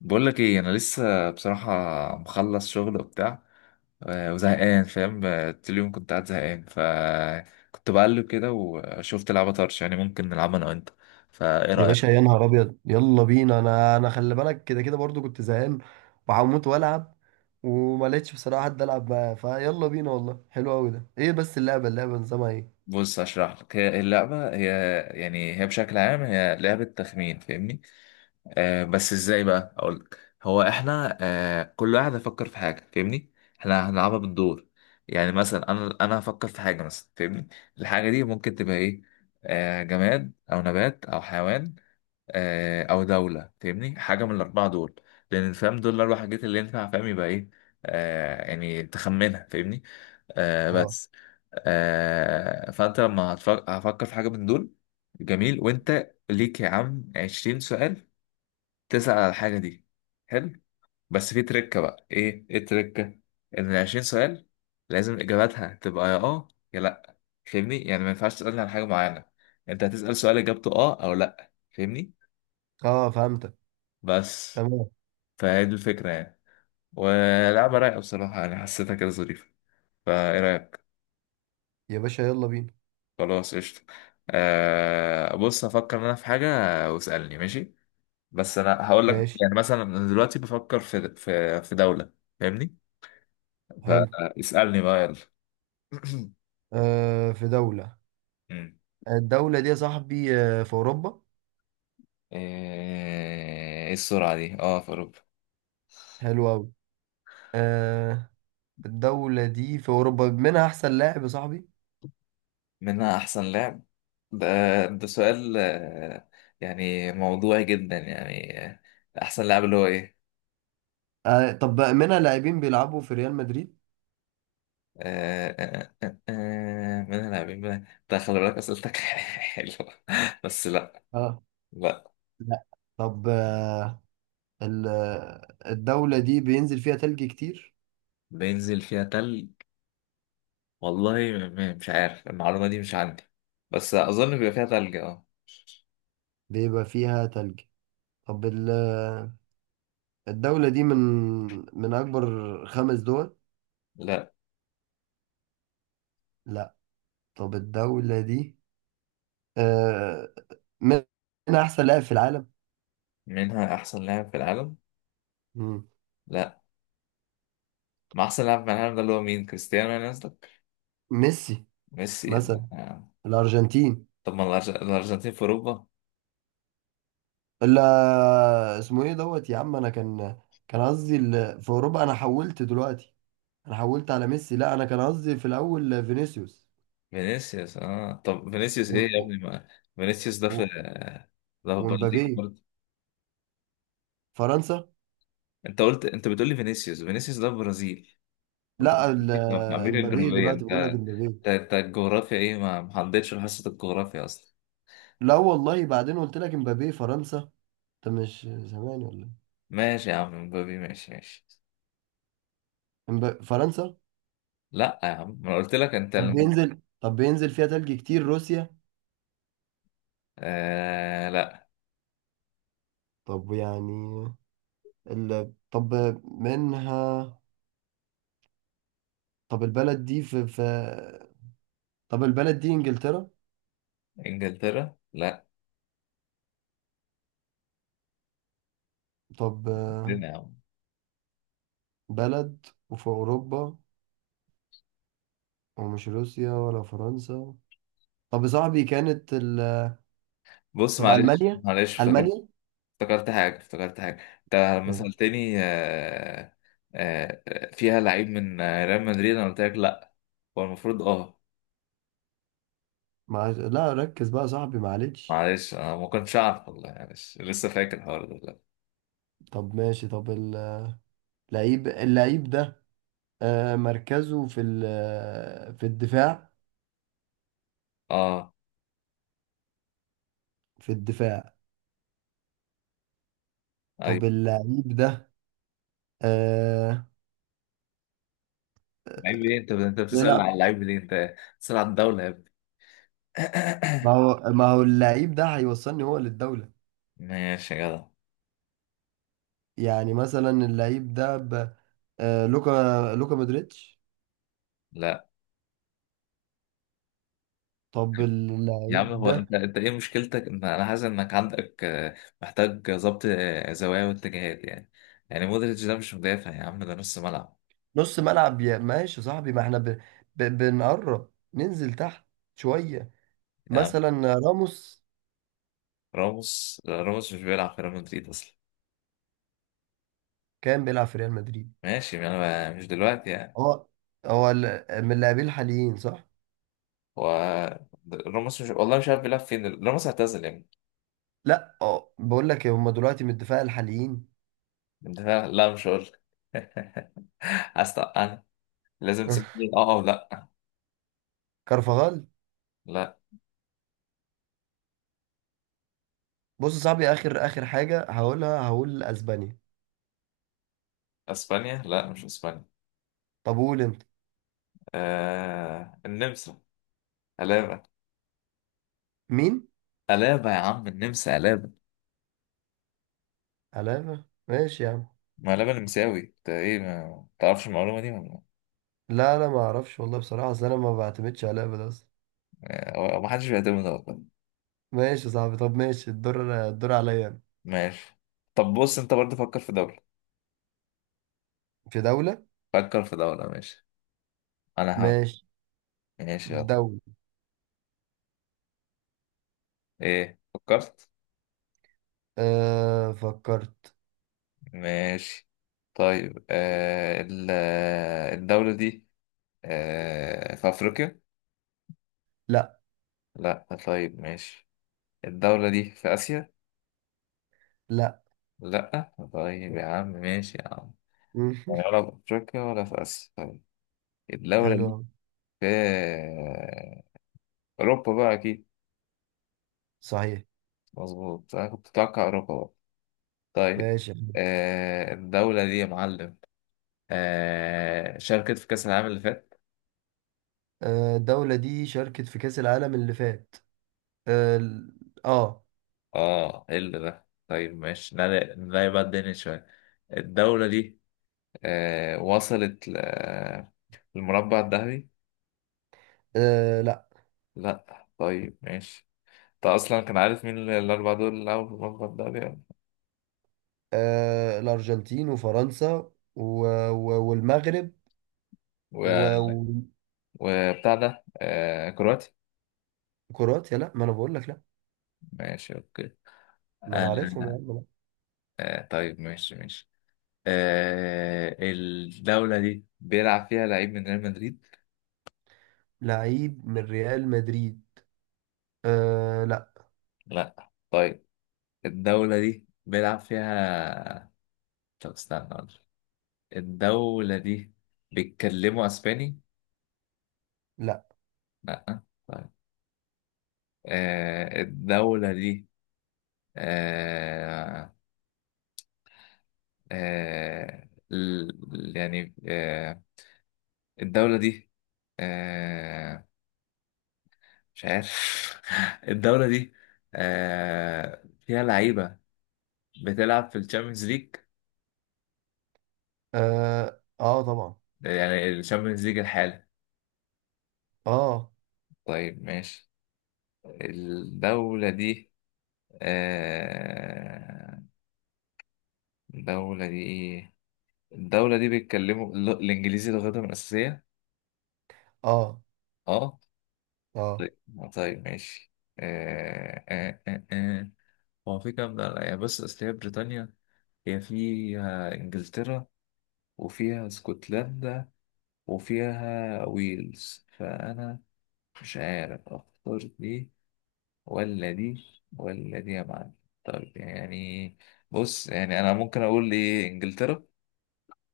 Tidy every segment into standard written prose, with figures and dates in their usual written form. بقول لك ايه؟ انا لسه بصراحه مخلص شغل وبتاع. وزهقان، فاهم؟ طول اليوم كنت قاعد زهقان، فكنت بقلب كده وشفت لعبه طرش، يعني ممكن نلعبها انا وانت، فايه يا رايك؟ باشا، يا نهار ابيض، يلا بينا. انا خلي بالك، كده كده برضو كنت زهقان وهموت والعب. وما لقيتش بصراحه حد العب معاه. فيلا بينا والله، حلو قوي ده. ايه بس اللعبه نظامها ايه؟ بص اشرح لك، هي اللعبه هي يعني هي بشكل عام هي لعبه تخمين، فاهمني؟ آه، بس ازاي بقى اقولك؟ هو احنا كل واحد هيفكر في حاجه، فاهمني؟ احنا هنلعبها بالدور. يعني مثلا انا هفكر في حاجه مثلا، فاهمني؟ الحاجه دي ممكن تبقى ايه؟ آه، جماد او نبات او حيوان آه او دوله، فاهمني؟ حاجه من الاربعه دول، لان فاهم دول الاربع حاجات اللي ينفع، فاهم؟ يبقى ايه؟ آه، يعني تخمنها، فاهمني؟ آه اه بس. آه، فانت لما هفكر في حاجه من دول، جميل. وانت ليك يا عم 20 سؤال تسأل على الحاجة دي. حلو. بس في تركة، بقى ايه ايه التركة؟ ان 20 سؤال لازم اجاباتها تبقى يا اه يا لا، فاهمني؟ يعني ما ينفعش تسألني على حاجة معينة، انت هتسأل سؤال اجابته اه او لا، فاهمني؟ اه، فهمتك. بس. تمام. فهي دي الفكرة يعني، ولعبة رايقة بصراحة، انا حسيتها كده ظريفة، فايه رأيك؟ يا باشا يلا بينا. خلاص قشطة. بص هفكر انا في حاجة واسألني، ماشي؟ بس انا هقول لك، ماشي. يعني مثلا انا دلوقتي بفكر في في دولة، فاهمني؟ حلو. فاسألني بقى يلا. في دوله. مم. الدوله دي يا صاحبي، في اوروبا. ايه السرعة دي؟ اه في اوروبا. حلو قوي. آه الدوله دي في اوروبا منها احسن لاعب يا صاحبي. منها احسن لعب؟ ده ده سؤال يعني موضوعي جدا يعني، احسن لاعب اللي هو ايه؟ طب منها لاعبين بيلعبوا في ريال مدريد. منها لاعبين، منها ده خلي بالك اسئلتك حلوه، بس لا. اه. لا. لا. طب ال- الدولة دي بينزل فيها تلج كتير. بينزل فيها تلج؟ والله مش عارف، المعلومه دي مش عندي، بس اظن بيبقى فيها تلج اه. بيبقى فيها تلج. طب الدولة دي من من أكبر خمس دول. لا. لا. طب الدولة دي، آه، من من أحسن لاعب في العالم. منها احسن لاعب في العالم؟ مم. لا، ما احسن لاعب في العالم ده اللي هو مين؟ كريستيانو يعني قصدك؟ ميسي ميسي مثلا. ده. آه. الأرجنتين. طب ما الارجنتين في اوروبا؟ لا، اسمه إيه دوت يا عم، أنا كان قصدي في أوروبا. أنا حولت دلوقتي، أنا حولت على ميسي. لا، أنا كان قصدي في الأول فينيسيوس فينيسيوس؟ اه، طب فينيسيوس ايه وم- يا و- ابني؟ ما فينيسيوس ده و- في، ده في البرازيل ومبابي. برضه. فرنسا. انت قلت، انت بتقول لي فينيسيوس، فينيسيوس ده في البرازيل، لا البرازيل دي في امريكا امبابي الجنوبيه. دلوقتي انت بقول لك، امبابي. انت أنت الجغرافيا ايه؟ ما حضرتش حصه الجغرافيا اصلا؟ لا والله بعدين قلت لك امبابي فرنسا. انت مش زمان ولا إيه؟ ماشي يا عم، مبابي ماشي ماشي. فرنسا. لا يا عم، ما أنا قلت لك، طب بينزل، فيها تلج كتير، روسيا. آه لا. طب يعني ال... طب منها طب البلد دي في, في طب البلد دي انجلترا. انجلترا لا. طب فين يا عم؟ بلد وفي اوروبا ومش روسيا ولا فرنسا. طب يا صاحبي كانت بص طب معلش المانيا. معلش المانيا افتكرت حاجة، افتكرت حاجة انت لما إيه؟ سألتني فيها لعيب من ريال مدريد، انا قلت لك لا، هو المفروض اه. لا، ركز بقى يا صاحبي، معلش. معلش انا ما كنتش اعرف، والله معلش، لسه فاكر الحوار ده دلوقتي. طب ماشي. طب اللعيب ده مركزه في في الدفاع. اه. في الدفاع. طب ايوه. اللعيب ده آه، لعيب ليه؟ انت بتسأل على بيلعب. اللعيب ليه؟ انت بتسأل على الدولة يا ابني. ما هو ما هو اللعيب ده هيوصلني هو للدولة. ماشي يا جدع. يعني مثلا اللعيب ده ب... آه، لوكا مودريتش. لا طب يا عم، اللعيب هو ده انت ايه مشكلتك؟ ان انا حاسس انك عندك، محتاج ظبط زوايا واتجاهات يعني، يعني مودريتش ده مش مدافع يا عم، ده نص ملعب. نص ملعب يا، ماشي يا صاحبي. ما احنا بنقرب ننزل تحت شوية. مثلا راموس راموس لا، راموس مش بيلعب في ريال مدريد اصلا. كان بيلعب في ريال مدريد. ماشي، ما انا مش دلوقتي يعني. هو هو من اللاعبين الحاليين، صح؟ هو راموس مش، والله مش عارف بيلعب فين، راموس اعتزل يعني. لا، اه، بقول لك إيه، هم دلوقتي من الدفاع الحاليين. انت فاهم؟ لا مش هقول لك. انا لازم تسألني اه او لا. كارفاغال. لا. بص يا صاحبي، اخر اخر حاجه هقولها، هقول اسبانيا. اسبانيا لا، مش اسبانيا. طب قول انت. النمسا. قلابة. مين؟ قلابة يا عم، النمسا قلابة. علابة، ماشي يا عم. ما قلابة نمساوي، انت ايه ما تعرفش المعلومة دي ولا؟ لا لا، ما اعرفش والله بصراحه، اصل انا ما بعتمدش علابة ده اصلا. ما حدش بيعتمد ده والله. ماشي يا صاحبي. طب ماشي. الدور عليا أنا. ماشي. طب بص، انت برضه فكر في دولة. في دوله. فكر في دولة ماشي، انا هحاول. ماشي. ماشي يلا. دوله. ايه فكرت؟ أه، فكرت. ماشي. طيب، الدولة دي في أفريقيا؟ لا. لا طيب، ماشي. الدولة دي في آسيا؟ لا. لا طيب يا عم، ماشي يا عم. يعني ولا في أفريقيا ولا في آسيا، طيب. الدولة حلو دي أوي. في أوروبا بقى أكيد. صحيح. مظبوط، أنا كنت متوقع أوروبا بقى. طيب، ماشي. الدولة دي يا معلم شاركت في كأس العالم اللي فات. الدولة دي شاركت في كأس العالم اللي فات. اه آه، اه، ايه اللي ده؟ طيب ماشي، نعلي بقى الدنيا شوية. الدولة دي وصلت للمربع الذهبي؟ لا. لا طيب ماشي. انت اصلا كان عارف مين الاربعة دول اللي لعبوا في المربع الذهبي. الأرجنتين وفرنسا والمغرب و... و- وبتاع ده آه كرواتي. وكرواتيا. لا ما انا بقول لك لا. ماشي اوكي. ما آه. انا عارفهم يا عم، لا. آه طيب ماشي ماشي. الدولة دي بيلعب فيها لعيب من ريال مدريد؟ لعيب من ريال مدريد. لا. لا طيب. الدولة دي بيلعب فيها، طب استنى، الدولة دي بيتكلموا أسباني؟ لا. لأ طيب. الدولة دي آه آه ال- يعني آه الدولة دي آه مش عارف. الدولة دي فيها لعيبة بتلعب في الشامبيونز ليج؟ اه، آه طبعا. يعني الشامبيونز ليج الحالي. اه طيب ماشي. الدولة دي آه إيه؟ الدولة دي بيتكلموا الإنجليزي لغتهم الأساسية؟ اه أه. اه. طيب. طيب، ماشي. آه آه آه آه. هو في كام دولة؟ يعني بس أصل هي بريطانيا، هي فيها إنجلترا وفيها اسكتلندا وفيها ويلز، فأنا مش عارف أختار دي ولا دي ولا دي يا معلم. طيب يعني، بص يعني أنا ممكن أقول إيه؟ إنجلترا.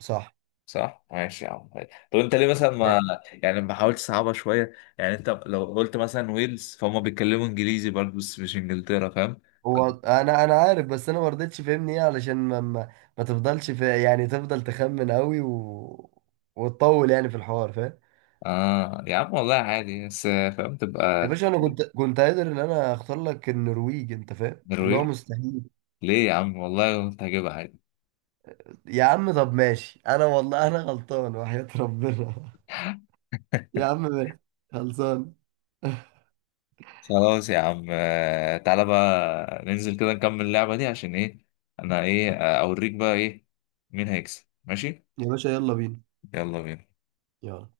صح. صح؟ ماشي يا عم. طب انت ليه مثلا ما، يعني ما حاولتش صعبها شويه؟ يعني انت لو قلت مثلا ويلز، فهم بيتكلموا انجليزي برضه، بس مش انجلترا، فاهم؟ هو كان- انا عارف بس انا ما رضيتش، فهمني ايه، علشان ما تفضلش في، يعني تفضل تخمن قوي وتطول يعني في الحوار، فاهم؟ اه يا عم والله عادي، بس فاهم يا تبقى. باشا، انا كنت قادر ان انا اختار لك النرويج، انت فاهم اللي هو نرويج؟ مستحيل. ليه يا عم والله كنت هجيبها عادي. يا عم طب ماشي. انا والله انا غلطان وحياة ربنا. يا عم ماشي. خلصان. خلاص يا عم، تعالى بقى ننزل كده نكمل اللعبه دي، عشان ايه؟ انا ايه اوريك بقى ايه، مين هيكسب، ماشي؟ يا باشا يلا بينا. يلا بينا. يلا.